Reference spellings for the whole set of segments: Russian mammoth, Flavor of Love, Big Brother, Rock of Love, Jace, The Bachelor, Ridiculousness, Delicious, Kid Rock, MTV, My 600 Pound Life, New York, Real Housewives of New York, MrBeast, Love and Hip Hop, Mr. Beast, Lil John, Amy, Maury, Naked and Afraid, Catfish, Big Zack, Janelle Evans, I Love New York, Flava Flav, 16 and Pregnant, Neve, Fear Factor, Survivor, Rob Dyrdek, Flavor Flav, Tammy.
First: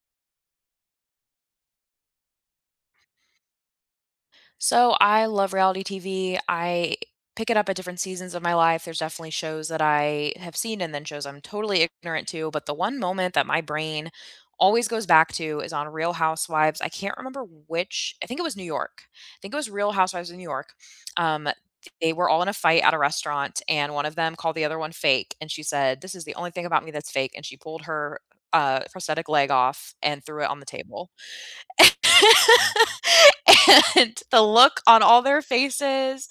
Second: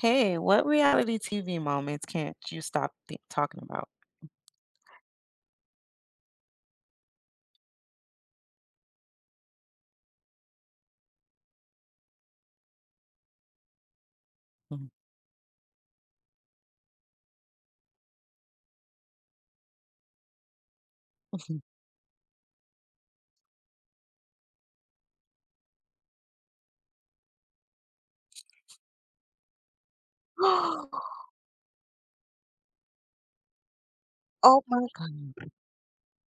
Hey, what reality TV moments can't you stop talking about? So I love reality TV. I pick it up at different seasons of my life. There's definitely shows that I have seen and then shows I'm totally ignorant to. But the one moment that my brain Mhm. always goes back to is on Real Housewives. I can't remember which, I think it was New York. I think it was Real Housewives of New York. Um, they were all in a fight at a restaurant, and one of them called the other one fake. And she said, "This is the only thing about me that's fake." And she pulled her prosthetic leg off and threw it on the table. And the Oh look my on all their god. faces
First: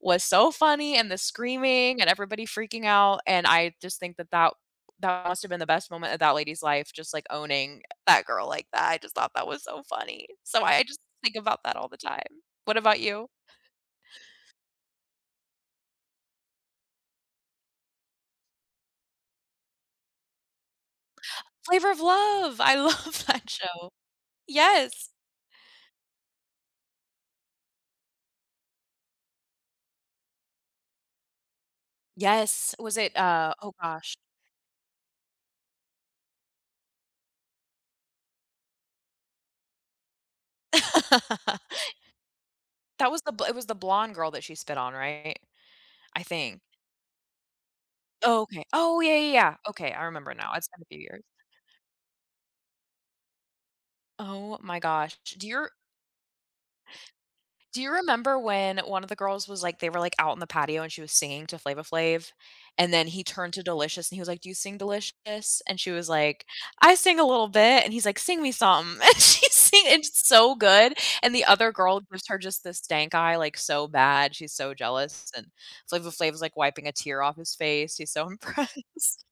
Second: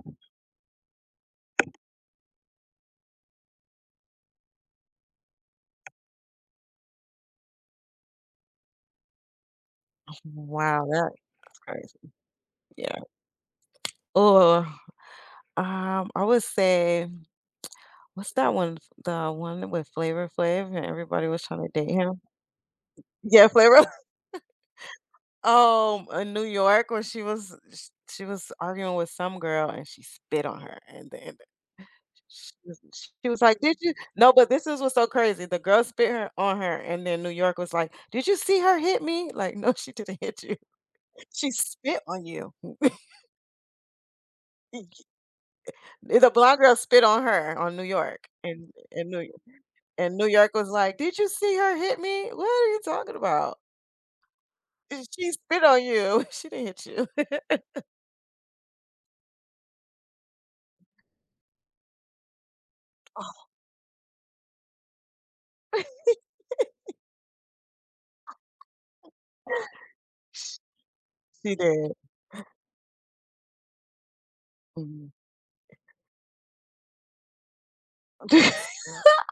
was so funny, and the screaming and everybody freaking out, and I just think that that must have been the best moment of that lady's life, just, like, owning that girl like that. I just thought that was so funny. So I Wow, just think that's about that all the crazy. time. What Yeah. about you? Or I would say, what's that one? The one with Flavor Flav and everybody was trying to date Flavor of him. Love, I love Yeah, that Flavor. show. Yes. In New York where she was sh she was arguing with some girl and she spit on her, and then she Yes. was Was it, she was like, oh "Did you" gosh. No, but this is what's so crazy. The girl spit her on her, and then New York was like, "Did you see her hit me?" Like, "No, she didn't hit you. She spit on you." That was the bl it was the blonde girl that she spit on, right? I The blonde think. girl spit on her on New York, Oh, okay. and Oh, and yeah, New yeah, yeah. Okay, I and New remember York now. was It's been a like, few "Did years. you see her hit me? What are you talking about? Oh my gosh. She Do spit you on you. She didn't hit you." do you remember when one of the girls was like they were like out in the patio and she was singing to Flava Flav, and then he turned to Delicious and he was like, "Do you sing, Delicious?" And she was like, "I sing a little bit." And he's like, "Sing me something." And she's singing, it's so good. And the She other did. girl gives her just this stank eye, like, so bad. She's so Mhm. jealous, and Flava Flav is like wiping a tear off his face. He's so impressed.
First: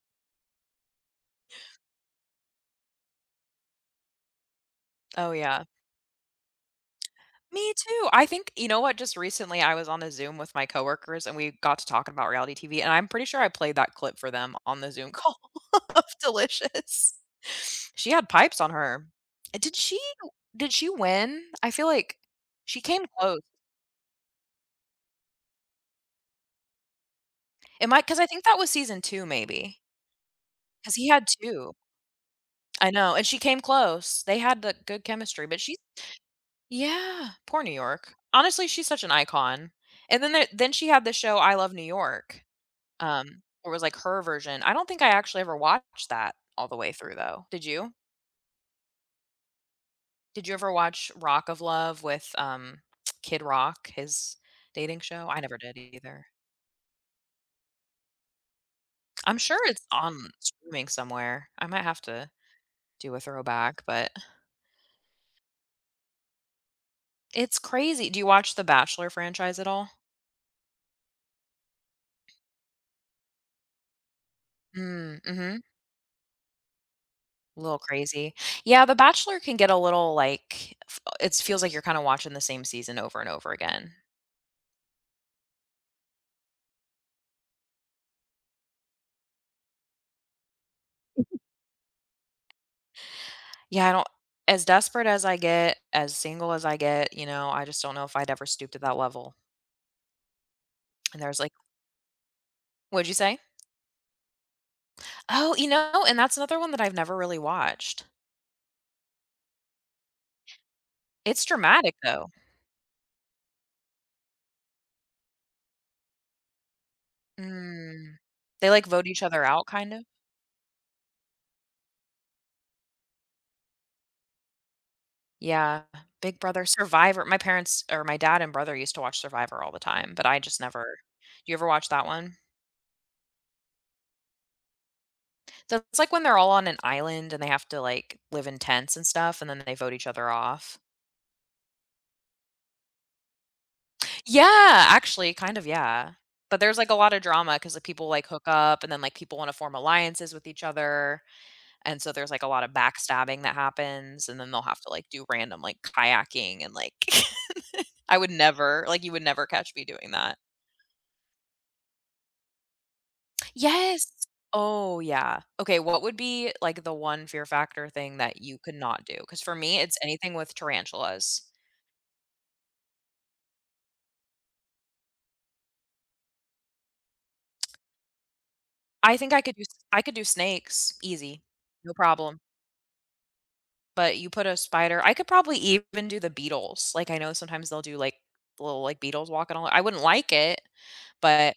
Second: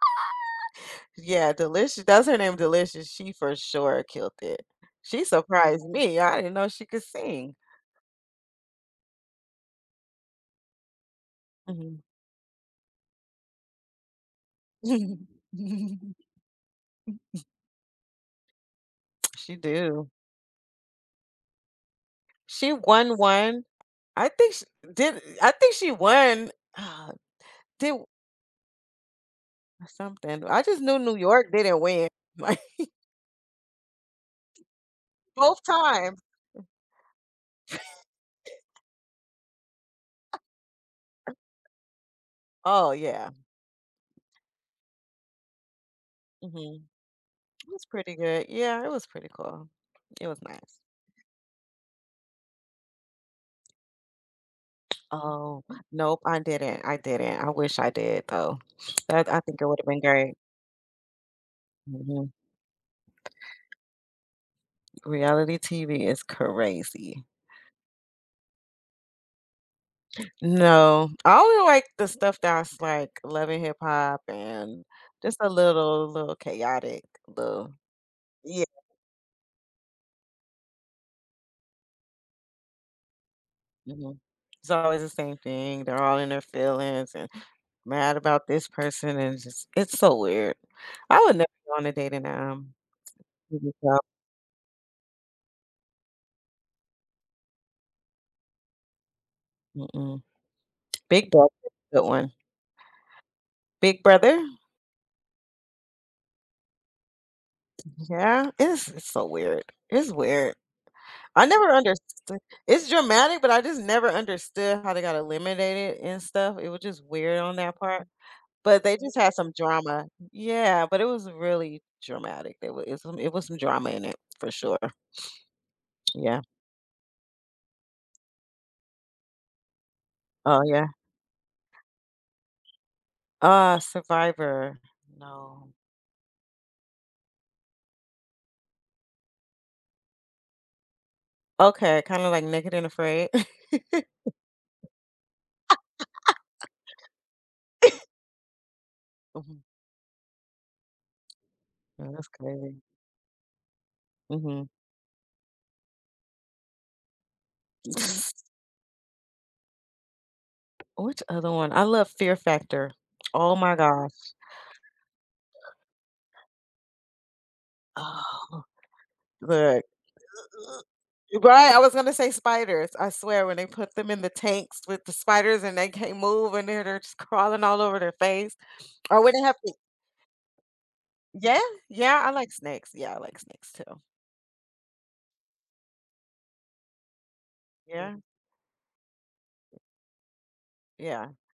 Yeah, Delicious. That's her name, Delicious. She for sure killed it. She Oh yeah. surprised me. I didn't know she could sing. Me too. I think, you know what? Just recently, I was on a Zoom with my coworkers, and we got to Mhm. talking about reality TV. And I'm pretty sure I played that clip for them on the Zoom call of Delicious. She had pipes on her. She Did she? do. Did she win? I feel like She she came won close. one. I think she did. I think she won. Uh, It did might, because I think that was season two, maybe. something. I just Because knew he New had York two. didn't win like I know, and she came close. They had the good chemistry, but both she. times. Yeah, poor New York. Honestly, she's such an icon. And then then she had the show I Love New York. Oh yeah, Or it was like her version. I don't think I actually ever watched that all the hmm, way through though. Did it was you? pretty good. Yeah, it was pretty cool. It was Did you ever nice. watch Rock of Love with Kid Rock, his dating show? I never Oh, did nope, either. I didn't. I didn't. I wish I did though. That I'm I sure think it would it's have been on great. streaming somewhere. I might have Mhm. to do a throwback, but Reality TV is crazy. it's crazy. Do you watch the Bachelor franchise at all? No, I only like the stuff that's like Love and Hip Hop, and Mm, just a mhm. little, little chaotic, A little. little crazy. Yeah. Yeah, The Bachelor can get a little like it feels like you're kind of watching the same season over and over again. Mhm. It's always the same thing. They're all in their feelings and mad about this person, and just it's so weird. I would never go on a date in TV Yeah, I show. don't as desperate as I get, as single as I get, you know, I just don't know if I'd ever stoop to that level. Mm-mm. And Big there's Brother, like good one. what'd you say? Big Brother, Oh, you know, and that's another one that I've never really watched. yeah, it's so weird. It's weird. It's I never dramatic though. understood. It's dramatic, but I just never understood how they got eliminated and stuff. It was just weird on that part. Mm. They But like they vote just each had other some out kind of? drama. Yeah, but it was really dramatic. There was it was some drama in it for sure. Yeah. Yeah. Big Brother, Survivor. My parents, or my dad and brother, used to watch Survivor all the time, but I just Oh yeah. never. Do you ever watch that one? Uh, Survivor. No. That's like when they're all on an island and they have to like live in tents and stuff and then they vote each other off. Okay, kind of like Naked and Afraid. Yeah, actually, kind of, yeah. But there's, like, a lot of drama because like, people, like, hook up and then, like, people wanna Mhm. form alliances with each other, and Yeah, so that's there's, like, a lot of crazy. backstabbing that happens, and then they'll Hmm. have to, like, do random, like, kayaking and, like I would never like, you would never catch me doing that. Which other one? I love Fear Factor. Oh my Yes! gosh. Oh, yeah. Okay, what would be, like, the one fear factor thing that you Oh, could not do? Because for me, look. it's anything with tarantulas. Right, I was gonna say spiders. I swear when they put them in the tanks with the spiders and they can't move and they're just crawling all over their face. I Or think when I they have could do to s I could do snakes, easy, Yeah, no yeah, I problem. like snakes. Yeah, I like snakes too. But you put a spider I could probably even do the Beatles, like, I know sometimes they'll do, like, Yeah, little, like, Beatles walking and all, I wouldn't like it, yeah. but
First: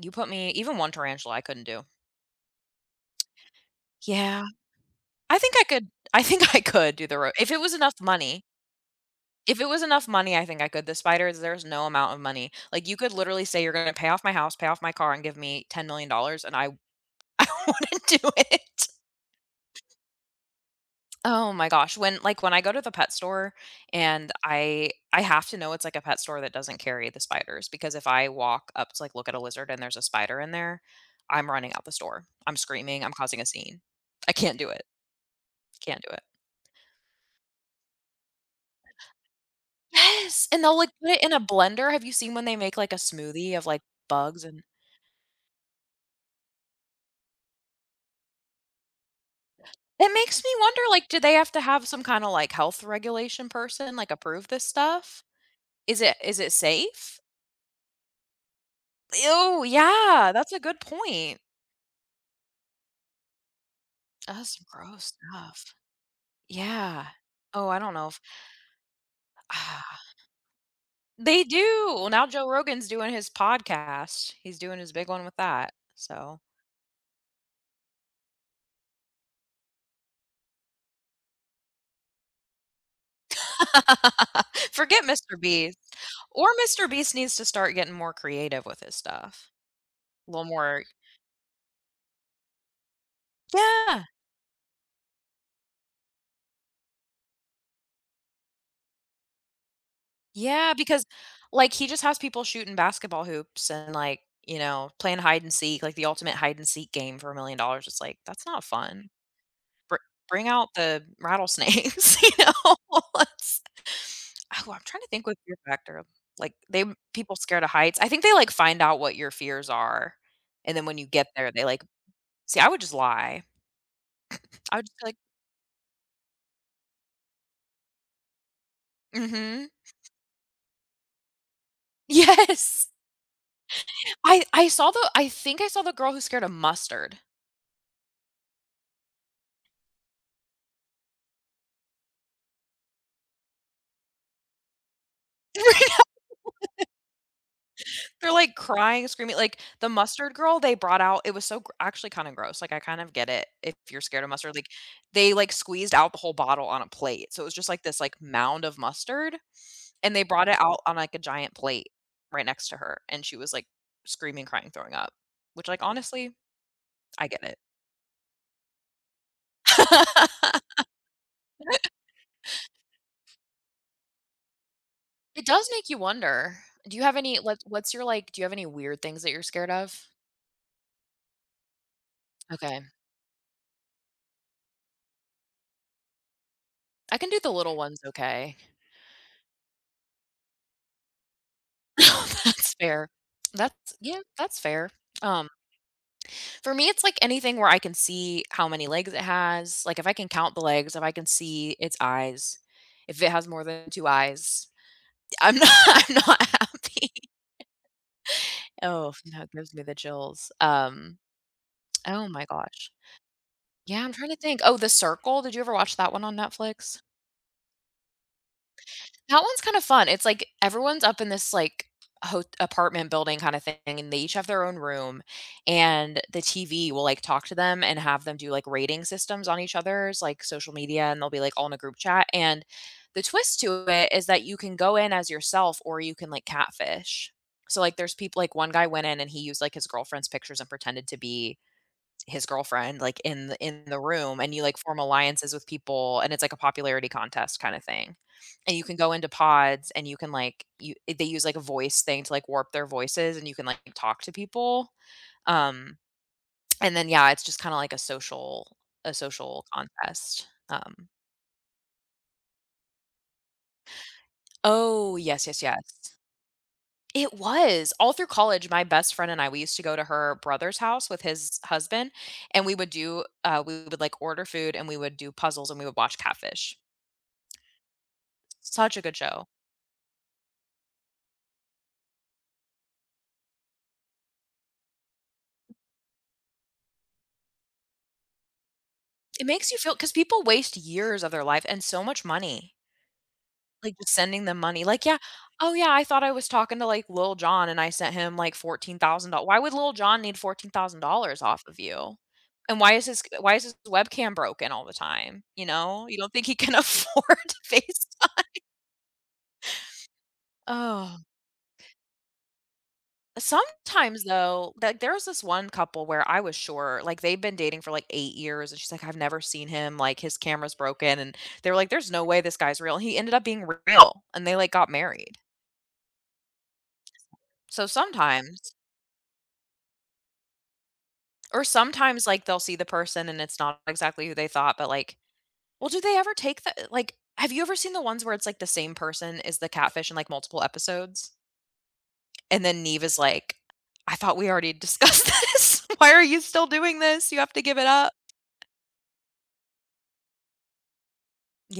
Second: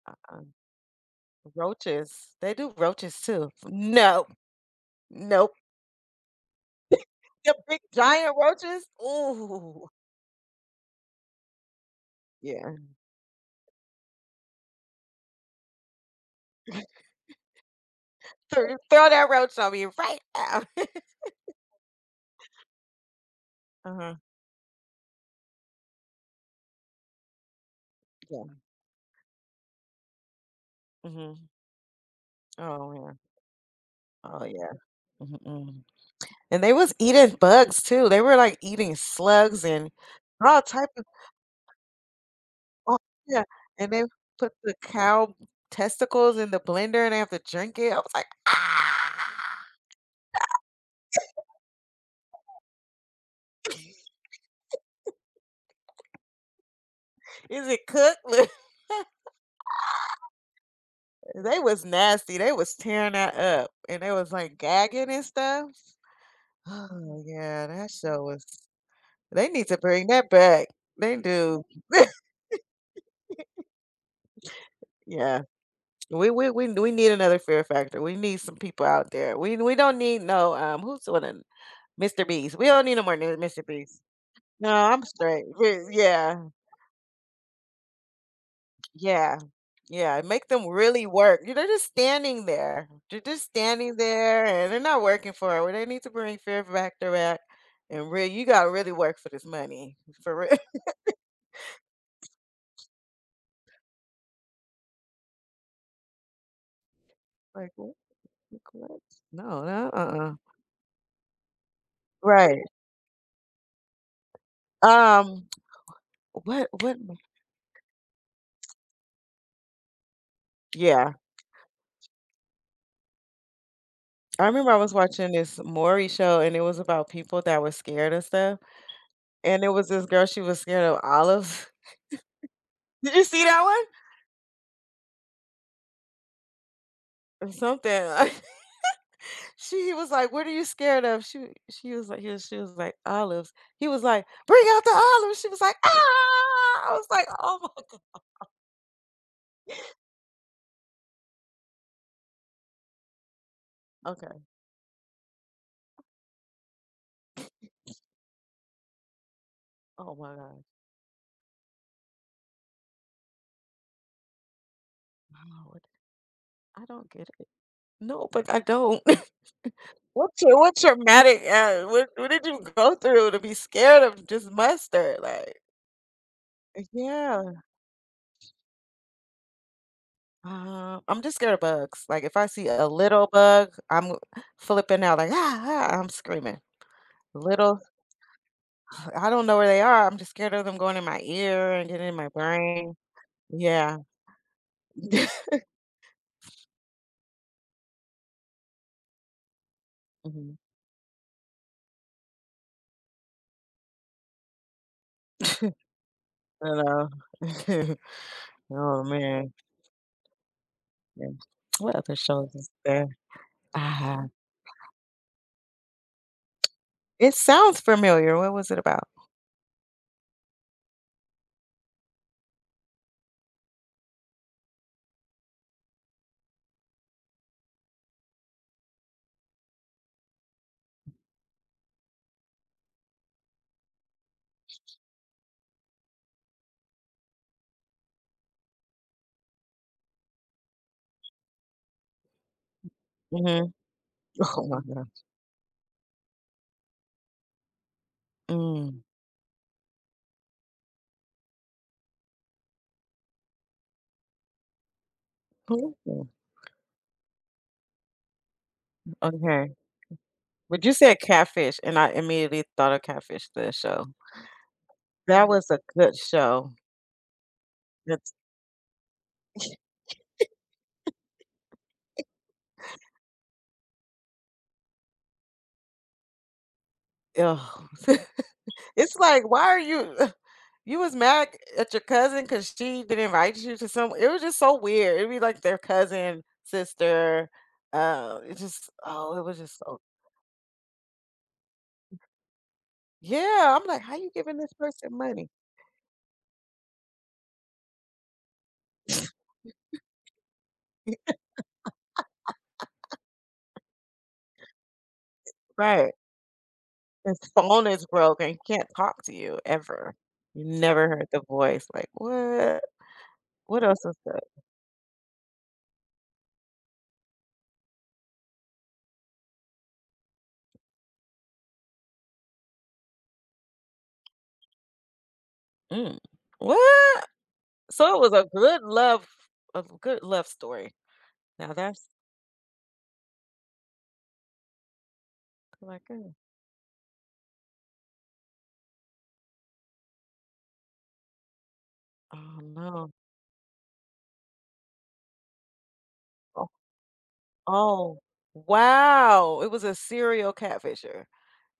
you put Uh-uh. me even one tarantula I couldn't do. Roaches. They do roaches too. No, Yeah, I nope. think I could I think I could do the ro if The it was big enough giant money. roaches. If it was Ooh. enough money, I think I could. The spiders, there's no amount of money. Yeah. Like, you could literally say, "You're gonna pay off my house, pay off my car, and give me $10,000,000," and I I wouldn't do Throw it. throw that roach on me right now. Oh my gosh, when like, when I go to the pet store Uh-huh. and I have to know it's, like, a pet store that doesn't carry the spiders, because if I Yeah. walk up to, like, look at a lizard and there's a spider in there, Hmm. I'm running out the store. I'm Oh screaming, yeah. I'm causing a scene. I Oh can't do yeah. it. Mm-mm. Can't do it. And they was eating bugs too. They were, like, eating slugs and Yes, all and they'll, type like, of put it in a blender. Have you seen when they make, like, a oh, yeah, smoothie of, like, and they bugs put and the cow testicles in the blender and they have to drink it. I was like, "Ah, it makes me wonder, like, do they have to have some kinda, like, health regulation person, like, approve this stuff? Is it safe? is it cooked?" Oh yeah, that's a good point. They was nasty. They was tearing that up, and they was, like, That's some gagging gross and stuff. stuff. Yeah. Oh, yeah, Oh, I that don't know if show was they need to ah, bring that back. They they do. do! Well, now Joe Rogan's doing his podcast. He's doing his big one with Yeah. that, We so we we we need another Fear Factor. We need some people out there. We don't need no, who's the one that Mr. Beast. We don't need no more new Mr. Beast. No, I'm Forget Mr. straight. Beast. Yeah, Or Mr. Beast needs to start getting more creative with his yeah, stuff. yeah. A little Make them more. really work. You- They're just standing there. They're just standing Yeah. there, and they're not working for it. Well, they need to bring fear back to back, and really, you gotta really work for this money for real. Yeah, because, like, he just has people shooting basketball hoops and, like, you know, playing hide and seek, like the ultimate hide and seek game for Like $1,000,000. what? It's like, that's Like, not what? fun. No, no, Br uh-uh. bring out the rattlesnakes, you Right. know? Let's Oh, I'm trying to think with Um. fear factor. Like, What? they What? M- people scared of heights. I think they, like, find out what your fears are, and then when you Yeah. get there, they, like see, I would just lie. I remember I I would was just be like, watching this Maury show, and it was about people that were scared of stuff. And it "Mhm." was this girl. She was scared of olives. Yes. Did you see that one? I think I saw the girl who's scared of mustard. Or something. She he was like, "What are you scared of?" She was like, he was she was like, "Olives." He was like, "Bring out the olives." She was like, "Ah!" I was like, "Oh my." They're, like, crying, screaming, like, the mustard girl they brought out it was so gr actually kinda gross, like, I kind of get it if you're scared of Okay. mustard, like, they, like, squeezed out the whole bottle on a plate, so it was just, like, this, like, mound of mustard, Oh and they my brought it god. out on, like, a giant plate right next to her, and she was, like, screaming, crying, throwing up, which, Lord, like, honestly, I don't I get get it. it. No, but I don't. What's your what traumatic, what did you go through to be scared of just mustard? It Like does make you wonder. Do you have any what Yeah. what's your, like do you have any weird things that you're scared of? I'm just scared of bugs. Like, if I see Okay. a little bug, I'm flipping out like, "Ah, ah," I'm screaming. I can do the little Little ones okay. I don't know where they are. I'm just scared of them going in my ear and getting in my That's brain. fair. That's Yeah. yeah, that's fair. Um, for me, it's like anything where I can see how many legs it has. Like if I can count Mhm. the legs, if I can see its eyes, if it has more than 2 eyes, I'm not I'm not I know. happy. Oh, Oh, no, it man. gives me the chills. Yeah. What other Oh my shows is gosh. there? Yeah, I'm Ah, trying to think. Oh, The Circle, did you ever watch that one on Netflix? it sounds familiar. What was it about? That one's kind of fun. It's like everyone's up in this like apartment building kind of thing, and they each have their own room, and the TV will like talk to them and have them do like rating systems on each other's like social media, and they'll be like all in a group chat. And the twist to it is that you can go in as yourself, or you can like catfish. So like, there's people like one guy went in and he used like his girlfriend's pictures and pretended to be his girlfriend, like, Mhm. in the room, and you, Oh like, my form god. alliances with people, and it's like a popularity contest kinda thing. And you can Mm. go into pods, and you can, like they use, like, a voice thing to, like, warp their voices, and you can, like, talk to people. Who is Um, it? and then, yeah, it's just kinda like a social Okay. contest. But you Um said Catfish, and I immediately thought of Catfish, the show. Oh, yes, That yes, was a good yes. show. It was. All through That's college, my best friend and I, we used to go to her brother's house with his husband, and we would do, we would, like, order food, and we would do puzzles, and we would watch Catfish. oh. Such a good It's show. like, why are you you was mad at your cousin because she didn't invite you to some it was just so weird. It'd be like their cousin, sister. It just oh, it It was makes you just feel so because people waste years of their life and so much money, yeah. I'm like, like, just how you sending giving them this money, like, person "Yeah, money? oh, yeah, I thought I was talking to, like, Lil John and I sent him, like, $14,000." Why would Lil John need $14,000 off of you? And why is his webcam broken all the time, you know? Right. You don't think he can afford His phone is FaceTime? broken. He can't talk to you ever. You never Oh. heard the voice. Like, what? What else is Sometimes that? though, like there was this one couple where I was sure, like they've been dating for like 8 years and she's like, "I've never seen him, like his camera's broken," and they were like, "There's no way this guy's real." And he ended up being real and they like got married. Mm. What? So So it was sometimes, a good love story. or Now that's sometimes like they'll see the person and it's not exactly who they thought, but like, well, like, do they oh ever take the like have you ever seen the ones where it's like the same person is the catfish in like multiple episodes? oh, And then Neve no. is like, "I thought we already discussed this. Why are you still doing this? You have to give it up." Oh, wow! It was a serial catfisher.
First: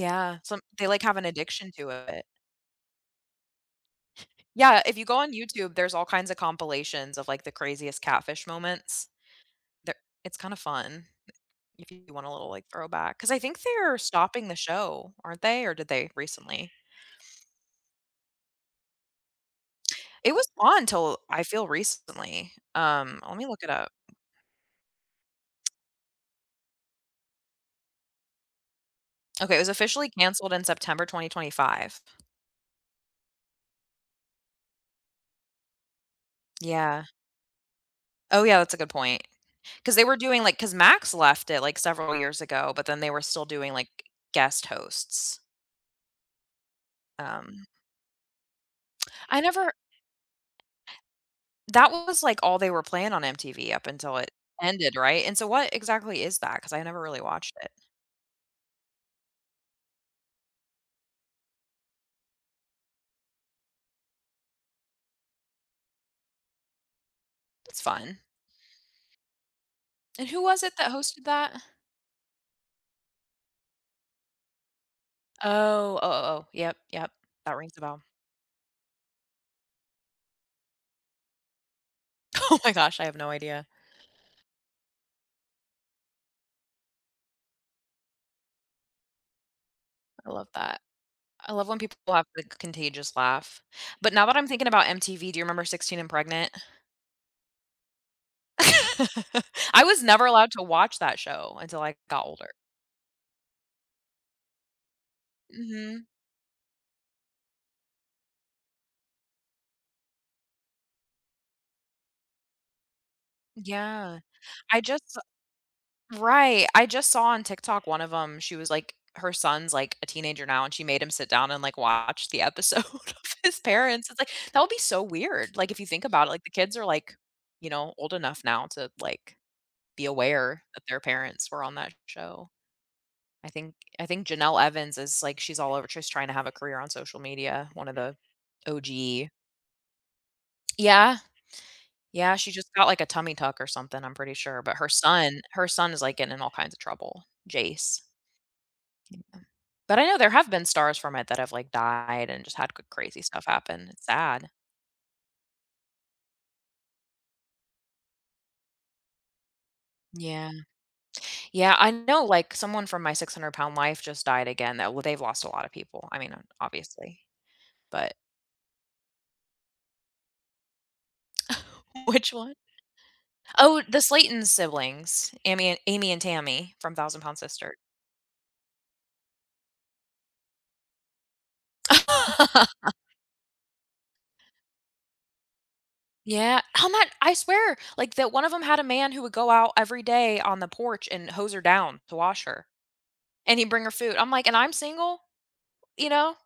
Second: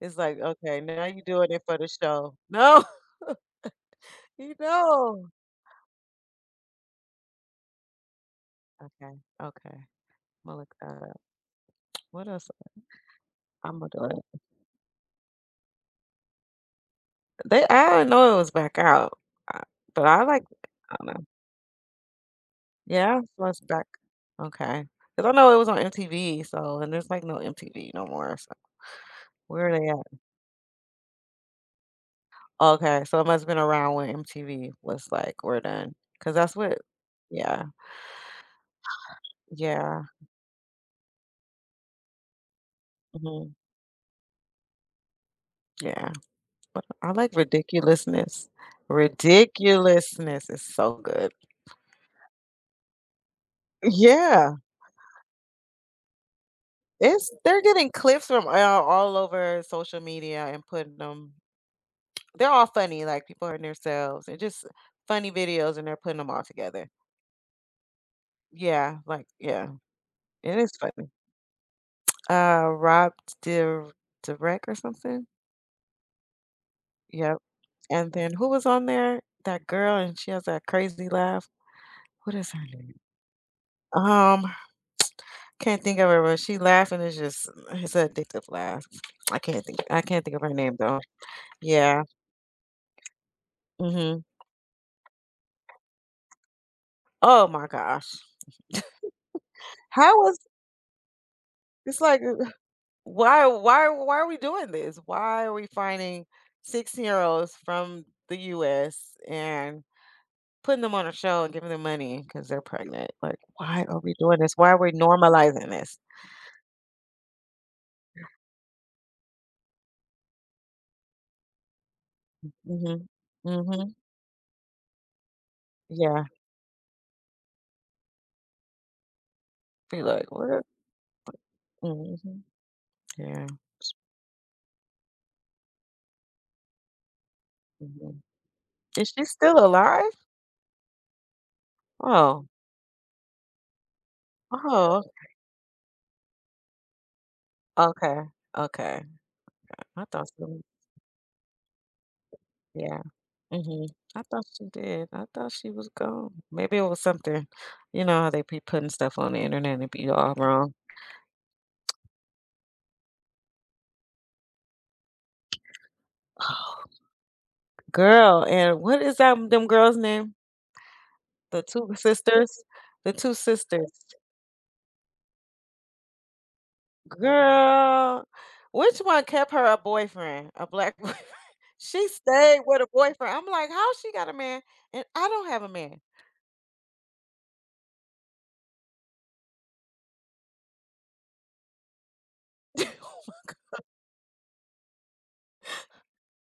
It's like, some "Okay, they, like, now have you an doing it addiction for the to it. show." No, you Yeah, if you go know. on YouTube, there's all kinds of compilations of, like, the craziest catfish moments. Okay, okay, They're It's I'mma kinda look that fun up. if you want What a else little, like, throwback. Because I think Imma they're do it? stopping the show, aren't they, or did they recently? They I didn't know it was back out, uh, but I It like was on I don't till know. I feel recently. Yeah, Let so me it's look it back. up. Okay, because I know it was on MTV, so and there's, like, no MTV no more, so Okay, it where was are they officially at? canceled in September 2025. Okay, so it must've been around when MTV was like, "We're done," done. Because that's what Yeah. yeah, Oh, yeah, that's a good point. Because yeah, they were doing, like because Max left it, like, several years ago, but then they were still mhm, doing, like, guest hosts. yeah. I like Um ridiculousness. I never Ridiculousness is so good. That was, like, all they were playing on MTV up until it Yeah, ended, right? And so what exactly is that? Because I never really it's watched they're it. getting clips from all over social media and putting them. They're all funny, like people hurting themselves and just funny videos, and they're putting them all together. It's fun. Yeah, like yeah, And who it was is it that funny. hosted that? Rob Dir- Direct or something. Oh, oh, oh, oh, yep, yep. Yep. That rings a bell. And then who was on there? That girl, and she has that crazy laugh. What is Oh her my name? gosh, I have no idea. Um, Can't think of her, but she laughing is just it's an addictive laugh. I can't I think of love her name that. though. I love when people Yeah, have the contagious laugh. But mhm. now that I'm thinking about MTV, do you remember 16 and Pregnant? Oh my gosh. I was How never was allowed to watch that show until I it's like, got older. why why are we doing this? Why are we Mhm. finding 16-year-olds from the US and putting them on a show and giving them money because 'cause they're pregnant? Like, why are we Yeah. doing this? Why are I we just normalizing this? Right. I just saw on TikTok one of them. She was like her son's like a teenager now, and she made him sit down and like watch the episode Mhm. of his Mhm. parents. It's like, that would be so weird. Like, if you think Yeah. about it, like the kids are like, you know, old enough now to like Be be like, aware "What?" that their parents were on that Mhm. show. Yeah, I think I think Janelle Evans is like she's all over. She's trying to have a career on social media. One of the mhm. Is she OG. still alive? Yeah. Yeah. Oh. She just got like a tummy tuck or something, I'm pretty sure. But her Oh, son, her son is like getting in all kinds of trouble. Jace. okay, okay. But I I know thought there have so been stars from it that have, like, died and just had c yeah, crazy stuff mhm. happen. It's I thought sad. she did. I thought she was gone. Maybe it was something you know how they be putting stuff on the internet and it be all Yeah. wrong. Yeah, I know, like, someone from My 600 Pound Life just died again, that well, they've lost a lot of people. I mean, ob Oh, obviously, but girl, and what is that them girls' name? The 2 which one? sisters? The 2 Oh, sisters. the Slayton siblings, Amy and Tammy from 1000 Pound Sister. Girl, which one kept her a boyfriend, a black boyfriend? She stayed with a boyfriend. I'm like, "How she got a man and I don't have a man?" Yeah, how much I swear, like, that one of them had a man who would go out every day on the porch and hose her down to wash her, and he'd bring her food. I'm like, "And I'm single?" You know?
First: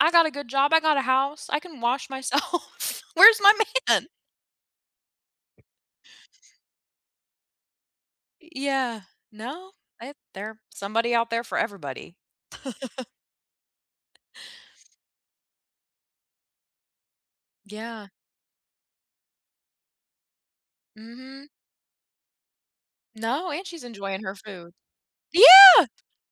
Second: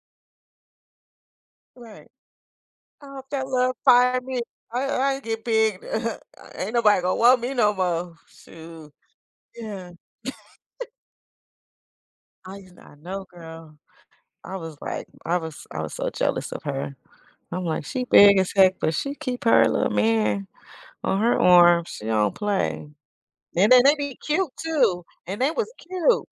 I got a good job, I got a house, I can wash Right. myself. Where's After my love man? find me, I get big. Ain't nobody gonna want me no more. Shoot. Yeah. No, Yeah. I there somebody out there for everybody. I used I know, girl. I was like, I was so jealous of her. I'm like, she Yeah. big as heck, but she keep her little man on her Mhm. arm. She don't play. No, and And then she's they be enjoying her cute food. too. And they was Yeah! cute.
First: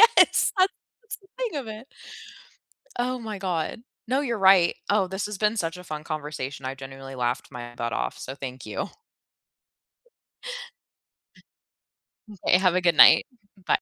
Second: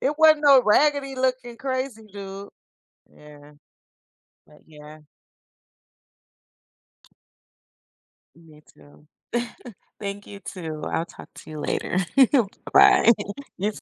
It wasn't no raggedy That's the looking thing of it. crazy dude. Oh my Yeah, god. No, you're but right. yeah, Oh, this has been such a fun conversation, I genuinely laughed my butt off, so me thank you. too. Thank you too. I'll talk to you later. Okay, have a good Bye. night. You Bye.